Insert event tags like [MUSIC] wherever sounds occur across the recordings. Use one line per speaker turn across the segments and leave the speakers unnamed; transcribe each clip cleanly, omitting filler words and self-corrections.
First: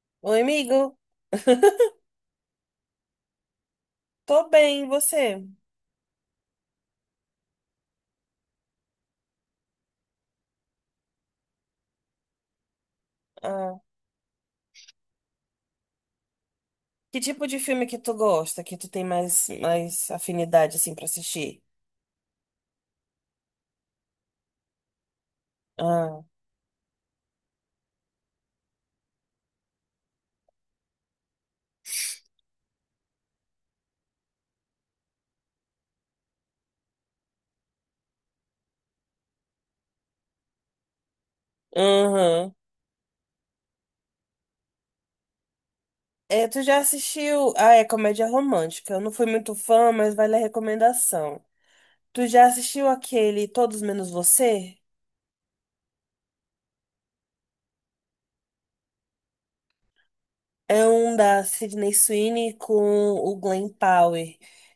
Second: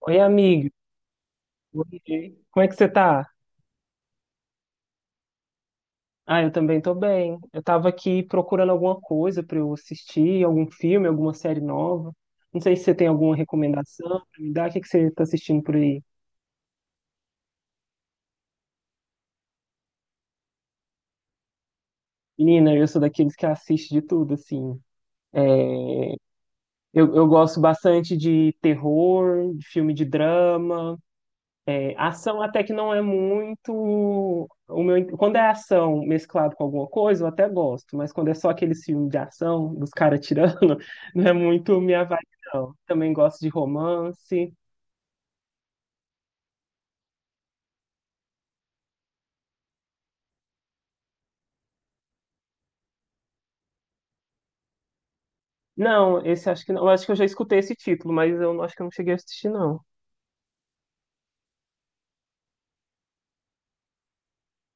Oi,
Oi,
amiga.
amigo. [LAUGHS]
Oi. Como é que você tá?
Tô bem, e você?
Ah, eu também tô bem. Eu tava aqui procurando alguma coisa pra eu assistir, algum filme, alguma série nova. Não sei se você tem alguma
Ah,
recomendação pra me dar. O que que você tá assistindo por aí?
que tipo de filme que tu gosta, que tu tem mais afinidade, assim, pra assistir?
Menina, eu sou daqueles que assiste de tudo, assim.
Ah,
Eu gosto bastante de terror, de filme de drama. Ação até que não é muito o meu. Quando é ação mesclado com alguma coisa, eu até gosto, mas quando é só aqueles filmes de ação, dos caras tirando, [LAUGHS] não é muito minha vibe,
uhum.
não. Também gosto de romance.
É, tu já assistiu... Ah, é comédia romântica. Eu não fui muito fã, mas vale a recomendação. Tu já assistiu aquele Todos Menos Você?
Não, esse acho que não. Eu acho que eu já escutei esse título, mas eu acho que eu não cheguei a assistir, não.
É um da Sydney Sweeney com o Glenn Powell,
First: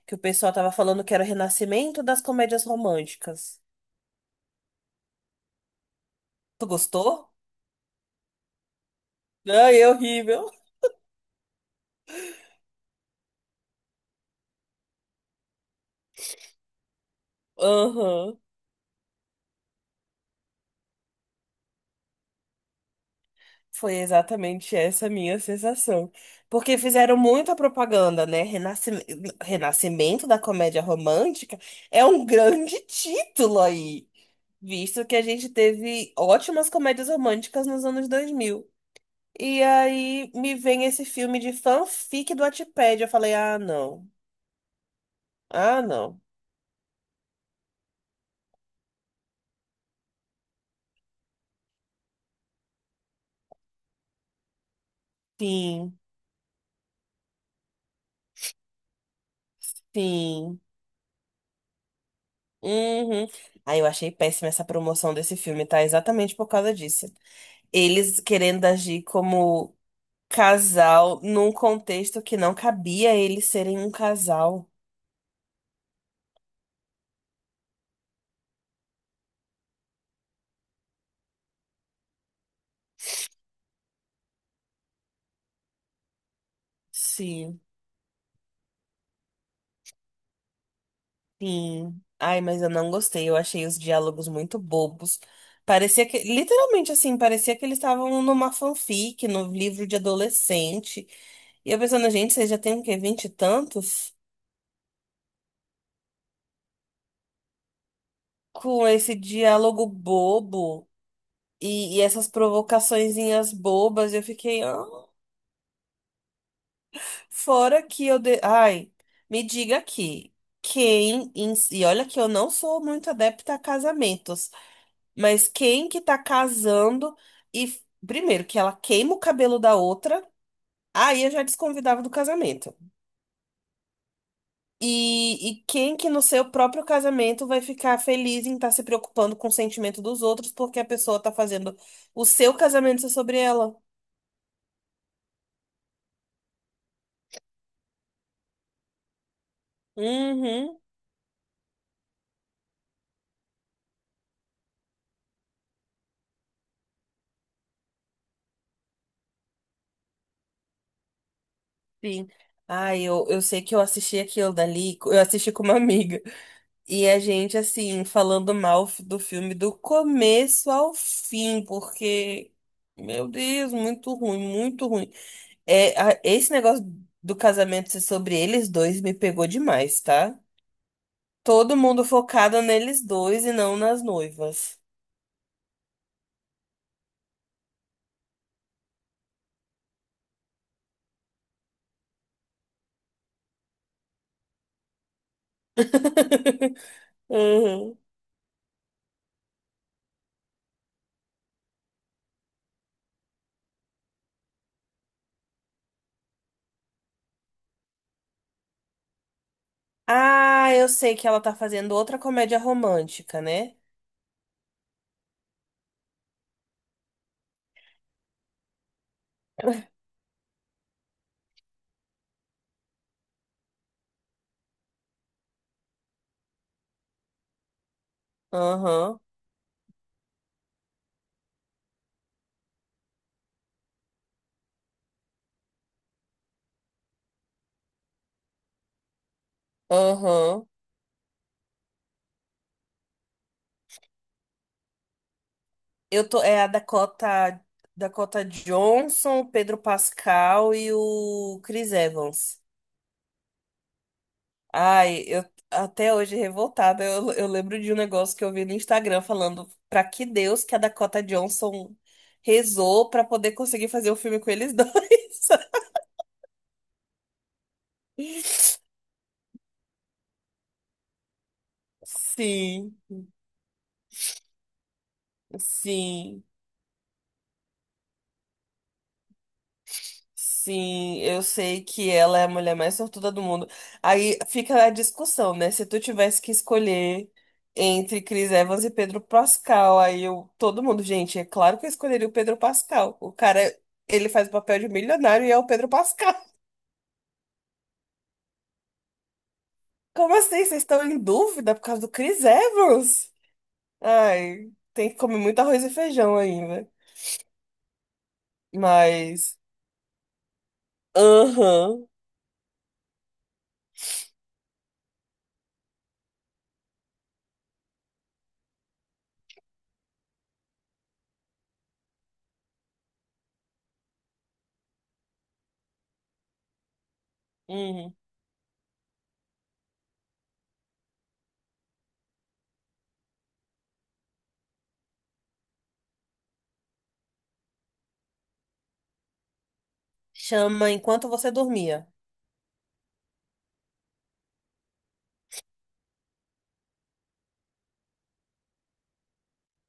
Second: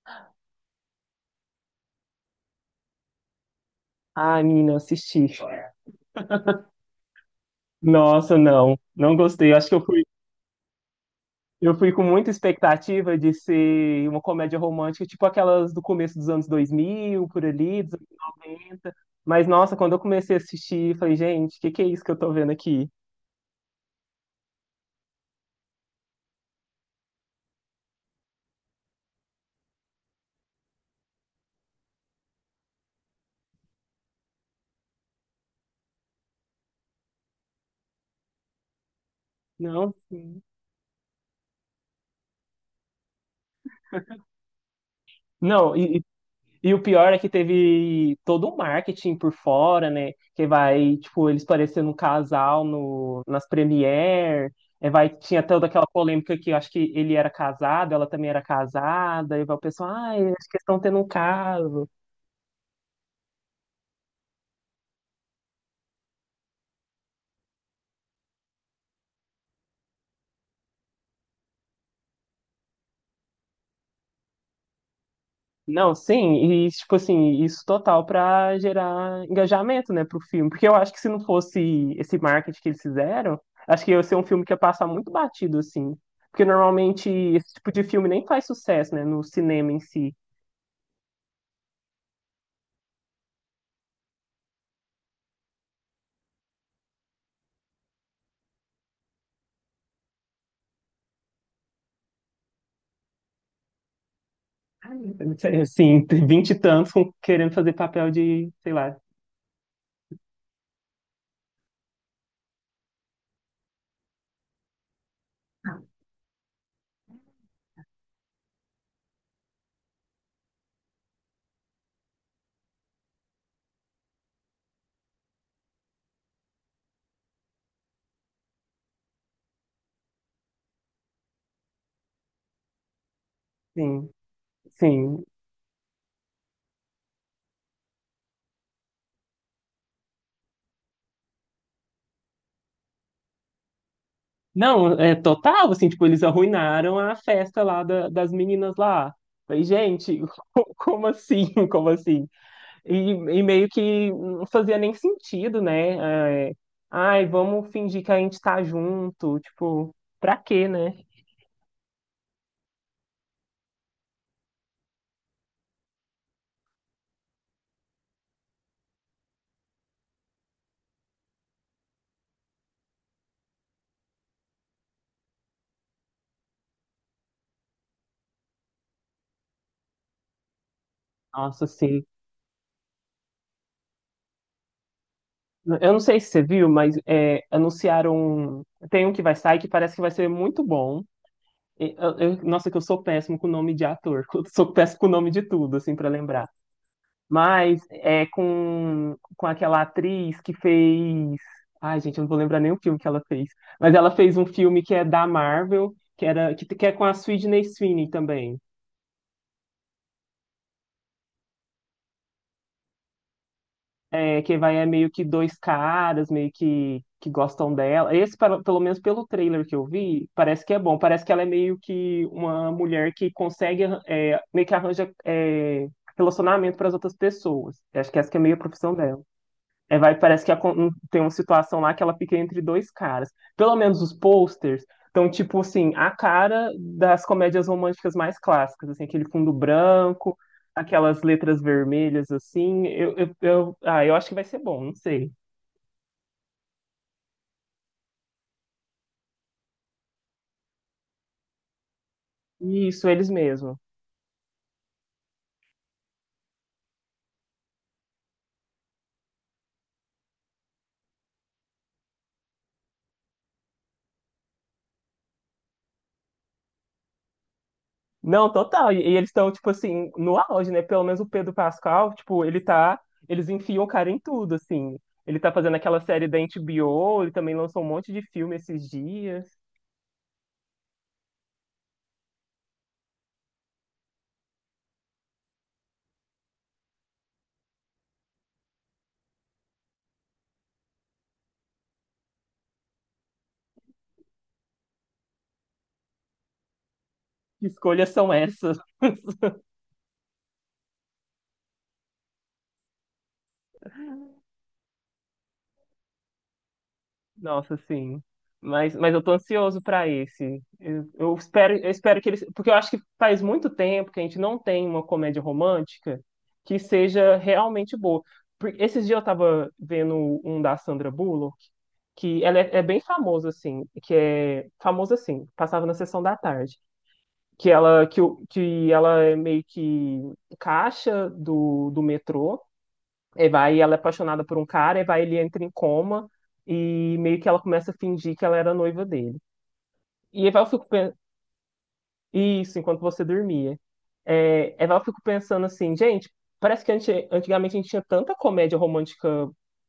que o pessoal tava falando que era o renascimento das comédias românticas.
Ah, menina, assisti.
Tu gostou?
Nossa, não. Não gostei. Eu acho que
Ai,
eu
é
fui.
horrível.
Eu fui com muita expectativa de ser uma comédia romântica, tipo aquelas do começo dos anos 2000, por ali, dos anos
Aham.
90. Mas, nossa, quando eu comecei a assistir, falei, gente, o que que é isso que eu tô vendo aqui?
Foi exatamente essa a minha sensação. Porque fizeram muita propaganda, né? Renascimento, renascimento da comédia romântica é um grande [LAUGHS] título aí, visto que a gente teve ótimas comédias românticas nos anos 2000. E
Não,
aí
sim.
me vem esse filme de fanfic do Wattpad. Eu falei, ah, não.
Não,
Ah,
e, e
não.
e o pior é que teve todo um marketing por fora, né? Que vai, tipo, eles parecendo um casal no, nas premiere. É, vai, tinha toda aquela
Sim,
polêmica que eu acho que ele era casado, ela também era casada, e vai o pessoal, ai, acho que
sim.
eles estão tendo um caso.
Uhum. Aí eu achei péssima essa promoção desse filme, tá? Exatamente por causa disso eles querendo agir como casal num contexto que não cabia eles serem um casal.
Não, sim, e tipo assim, isso total pra gerar engajamento, né, pro filme. Porque eu acho que se não fosse esse marketing que eles fizeram, acho que ia ser um filme que ia passar muito batido, assim. Porque normalmente esse
Sim.
tipo de filme nem faz sucesso, né, no cinema em si.
Sim. Ai, mas eu não gostei. Eu achei os diálogos muito bobos. Parecia que, literalmente assim, parecia que eles estavam numa fanfic, no livro de adolescente. E eu pensando, gente, vocês já têm o quê? Vinte e tantos?
Assim, tem vinte e tantos querendo fazer papel de, sei
Com
lá,
esse diálogo bobo e, essas provocaçõezinhas bobas, eu fiquei. "Ah, fora que eu ai, me diga aqui, quem, si, e olha que eu não sou muito adepta a casamentos, mas quem que tá casando e primeiro que ela queima o cabelo da outra, aí eu já desconvidava do casamento.
sim, sim.
e quem que no seu próprio casamento vai ficar feliz em estar se preocupando com o sentimento dos outros porque a pessoa tá fazendo o seu casamento ser sobre ela?
Não, é total, assim, tipo, eles arruinaram a festa lá das meninas lá. Falei, gente, [LAUGHS]
Uhum,
como assim? Como assim? E meio que não fazia nem sentido, né? É, ai, vamos fingir que a gente tá junto. Tipo, pra quê, né?
sim. Ai, eu sei que eu assisti aquilo dali, eu assisti com uma amiga. E a gente, assim, falando mal do filme do começo ao fim, porque, meu Deus, muito ruim, muito ruim. É, esse negócio do casamento ser sobre eles dois me pegou demais, tá?
Nossa,
Todo
assim.
mundo focado neles dois e não nas noivas.
Eu não sei se você viu, mas é, anunciaram. Tem um que vai sair que parece que vai ser muito bom. E, nossa, que eu sou péssimo com o nome de ator. [LAUGHS] Eu sou péssimo com o nome de tudo, assim, pra lembrar.
[LAUGHS]
Mas
Uhum.
é com aquela atriz que fez. Ai, gente, eu não vou lembrar nem o filme que ela fez. Mas ela fez um filme que é da Marvel, que é com a Sydney Sweeney também.
Ah, eu sei que ela tá fazendo outra comédia romântica, né?
É, que vai é meio que dois caras, meio que gostam dela. Esse, pelo menos pelo trailer que eu vi, parece que é bom. Parece que ela é meio que uma mulher que consegue, é, meio que arranja, é, relacionamento para as outras pessoas. Eu acho que essa que é meio a profissão dela.
Aham,
É, vai, parece que tem uma situação lá que ela fica entre dois caras. Pelo menos os posters estão, tipo assim, a cara das comédias românticas mais clássicas, assim, aquele fundo branco,
aham.
aquelas letras vermelhas, assim. Eu, ah, eu acho que vai ser bom, não sei.
Eu tô, Dakota Johnson, o Pedro Pascal e o Chris Evans.
Isso, eles mesmo.
Ai, eu até hoje revoltada, eu lembro de um negócio que eu vi no Instagram falando pra que Deus que a Dakota Johnson rezou pra poder conseguir fazer o filme com eles dois.
Não, total. E,
[LAUGHS]
e eles estão, tipo assim, no auge, né? Pelo menos o Pedro Pascal, tipo, ele
Sim,
tá. Eles enfiam o cara em tudo, assim. Ele tá fazendo aquela série da
sim.
HBO, ele também lançou um monte de filme esses dias.
Sim, eu sei que ela é a mulher mais sortuda do mundo. Aí fica a discussão, né? Se tu tivesse que escolher entre Chris Evans e Pedro Pascal, aí eu, todo mundo, gente, é claro que eu escolheria o Pedro Pascal. O cara, ele faz o papel de milionário e é o Pedro Pascal. [LAUGHS]
Que escolhas são essas? [LAUGHS]
Como assim? Vocês estão em dúvida por causa do Chris Evans? Ai, tem que comer muito arroz e feijão ainda.
Nossa, sim. Mas eu tô
Mas,
ansioso para esse. Eu, eu espero, eu
aham,
espero que eles, porque eu acho que faz muito tempo que a gente não tem uma comédia romântica que seja realmente boa. Esses dias eu tava vendo um da Sandra Bullock, que ela é bem famosa assim, que é famosa assim, passava na sessão da tarde, que ela
uhum.
que, que ela é meio que caixa do, do metrô. Eva, aí ela é apaixonada por um cara, Eva, ele entra em coma e meio que ela começa a fingir que ela era noiva dele. E Eva, eu fico
Chama
pensando,
Enquanto Você Dormia.
isso, Enquanto Você Dormia. É, Eva, eu fico pensando assim, gente, parece que antigamente a gente tinha tanta comédia romântica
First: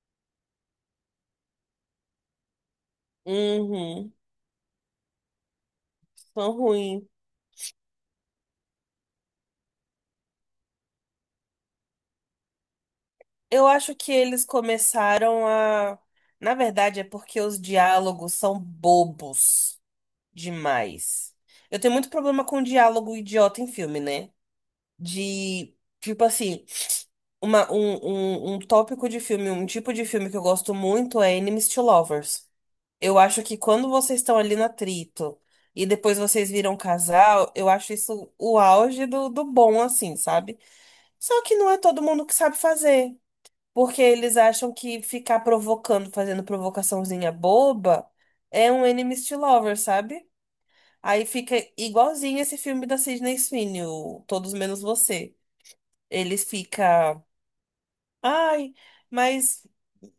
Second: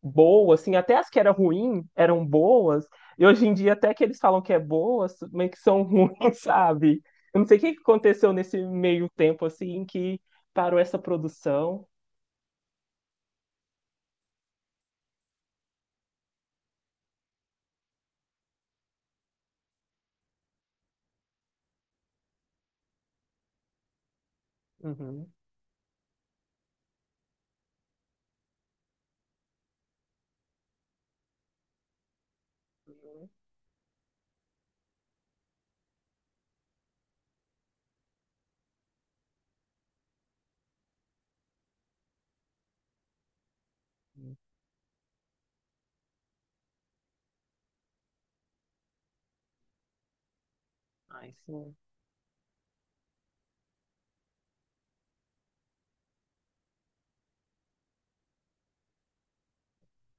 boa, assim, até as que eram ruins eram boas, e hoje em dia até que
Uhum,
eles falam que é boas, mas que são [LAUGHS] ruins,
tão
sabe?
ruim.
Eu não sei o que que aconteceu nesse meio tempo, assim, que parou essa produção.
Eu acho que eles começaram a. Na verdade, é porque os diálogos são bobos demais. Eu tenho muito problema com diálogo idiota em filme, né?
Uhum.
De, tipo assim, um tópico de filme, um tipo de filme que eu gosto muito é Enemies to Lovers. Eu acho que quando vocês estão ali no atrito e depois vocês viram um casal, eu acho isso o auge do bom, assim, sabe? Só que não é todo mundo que sabe fazer. Porque eles
Uhum.
acham que ficar provocando, fazendo provocaçãozinha boba, é um enemies to lovers, sabe? Aí
Ai,
fica
sim.
igualzinho esse filme da Sydney Sweeney, o Todos Menos Você. Ele fica, ai, mas,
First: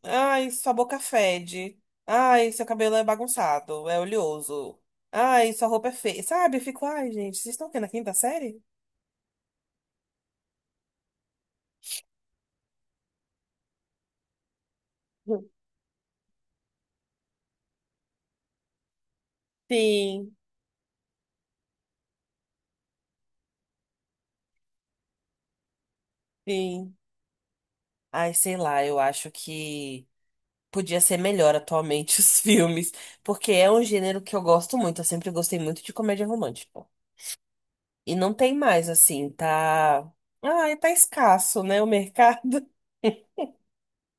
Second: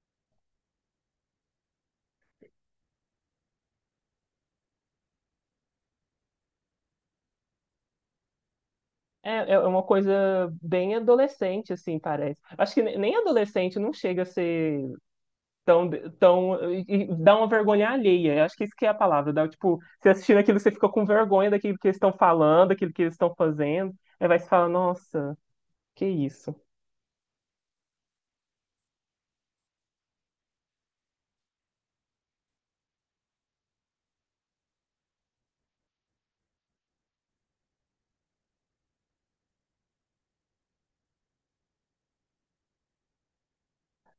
ai, sua boca fede. Ai, seu cabelo é bagunçado, é oleoso. Ai, sua roupa é feia. Sabe? Eu fico, ai, gente, vocês estão aqui na quinta série?
É uma coisa bem adolescente, assim, parece. Acho que nem adolescente não chega a ser
[LAUGHS]
tão, tão, e dá uma vergonha alheia. Eu acho que isso que é a palavra. Dá, tipo, você
Sim,
assistindo aquilo, você fica com vergonha daquilo que eles estão falando, daquilo que eles estão fazendo. Aí vai se falar, nossa, que isso.
sim. Ai, sei lá, eu acho que podia ser melhor atualmente os [LAUGHS] filmes, porque é um gênero que eu gosto muito, eu sempre gostei muito de comédia romântica. E não tem mais assim, tá. Ah, tá escasso, né, o mercado. [LAUGHS]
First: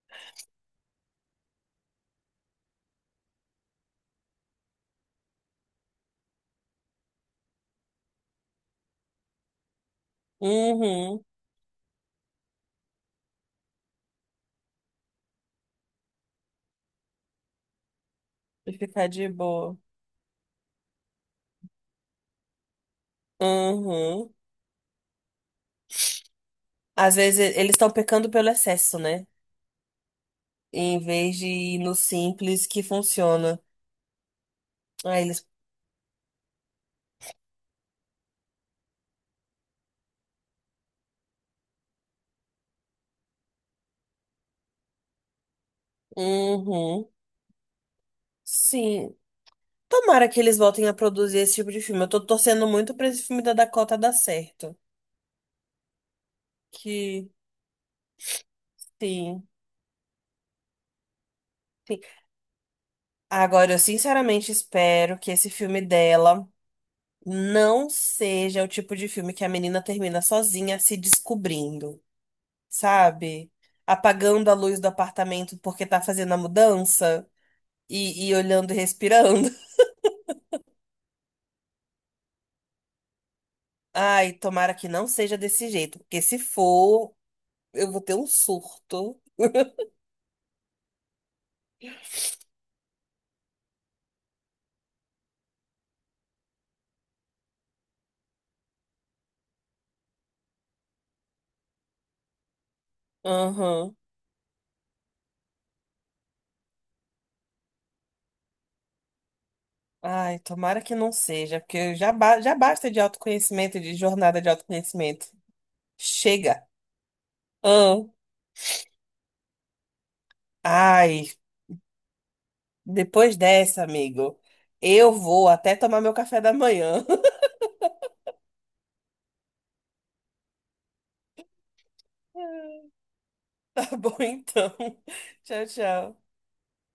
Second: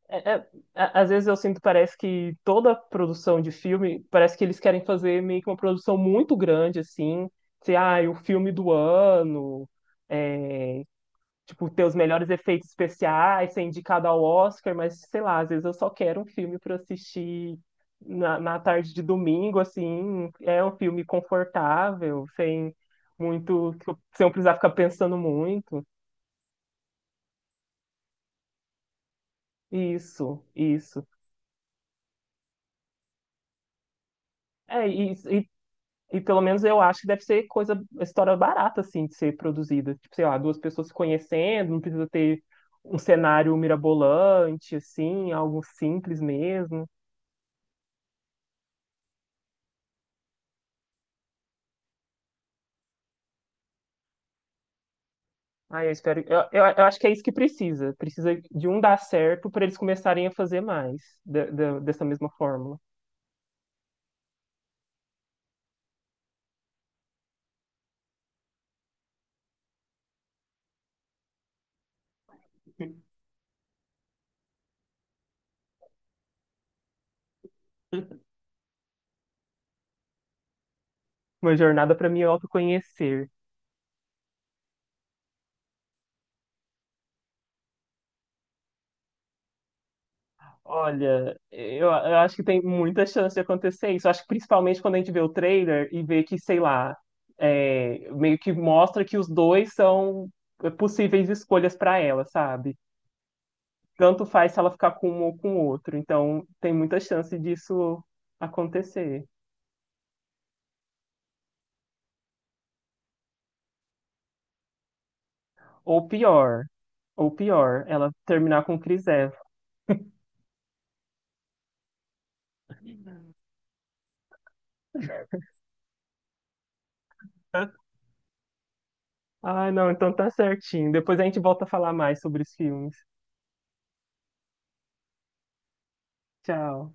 É- é- às vezes eu sinto, parece que toda produção de filme, parece que eles querem fazer meio que uma produção muito grande, assim. Sei, ah, o filme do ano é,
Uhum.
tipo, ter os melhores efeitos especiais, ser indicado ao Oscar, mas sei lá, às vezes eu só quero um filme para assistir na
E
tarde de
ficar de
domingo,
boa.
assim, é um filme confortável, sem muito, que sem eu
Uhum.
precisar ficar pensando muito.
Às vezes eles estão pecando pelo excesso, né?
Isso,
Em
isso.
vez de ir no simples que funciona.
É, e,
Aí eles.
e, e pelo menos eu acho que deve ser coisa, história barata, assim, de ser produzida. Tipo, sei lá, duas pessoas se conhecendo, não precisa ter um cenário mirabolante, assim, algo simples mesmo.
Uhum. Sim. Tomara que eles voltem a produzir esse tipo de filme. Eu tô torcendo muito pra esse filme da Dakota dar certo.
Ah, eu espero. Eu acho que é isso
Que
que precisa. Precisa de um dar
sim,
certo para eles começarem a fazer mais
sim.
dessa mesma fórmula.
Agora, eu sinceramente espero que esse filme dela não seja o tipo de filme que a menina termina sozinha se descobrindo, sabe? Apagando a luz do apartamento porque tá fazendo a mudança e,
[LAUGHS]
olhando e respirando.
Uma jornada para me autoconhecer.
[LAUGHS] Ai, tomara que não seja desse jeito, porque se for, eu vou ter um surto. [LAUGHS]
Olha, eu acho que tem muita chance de acontecer isso. Eu acho que principalmente quando a gente vê o trailer e vê que, sei lá, é, meio que mostra que os dois são possíveis escolhas para ela, sabe?
Aham.
Tanto faz se ela ficar com um ou com o outro. Então, tem muita chance disso acontecer.
Ai, tomara que não seja, porque já, já basta de autoconhecimento, de jornada de autoconhecimento.
Ou
Chega.
pior, ou pior,
Ahn.
ela terminar com Chris Evans.
Ai, depois dessa, amigo, eu vou até tomar meu café da manhã.
[LAUGHS] Ah, não, então tá certinho. Depois a gente volta a falar mais sobre os
[LAUGHS]
filmes.
Tá bom, então. [LAUGHS] Tchau, tchau.
Tchau.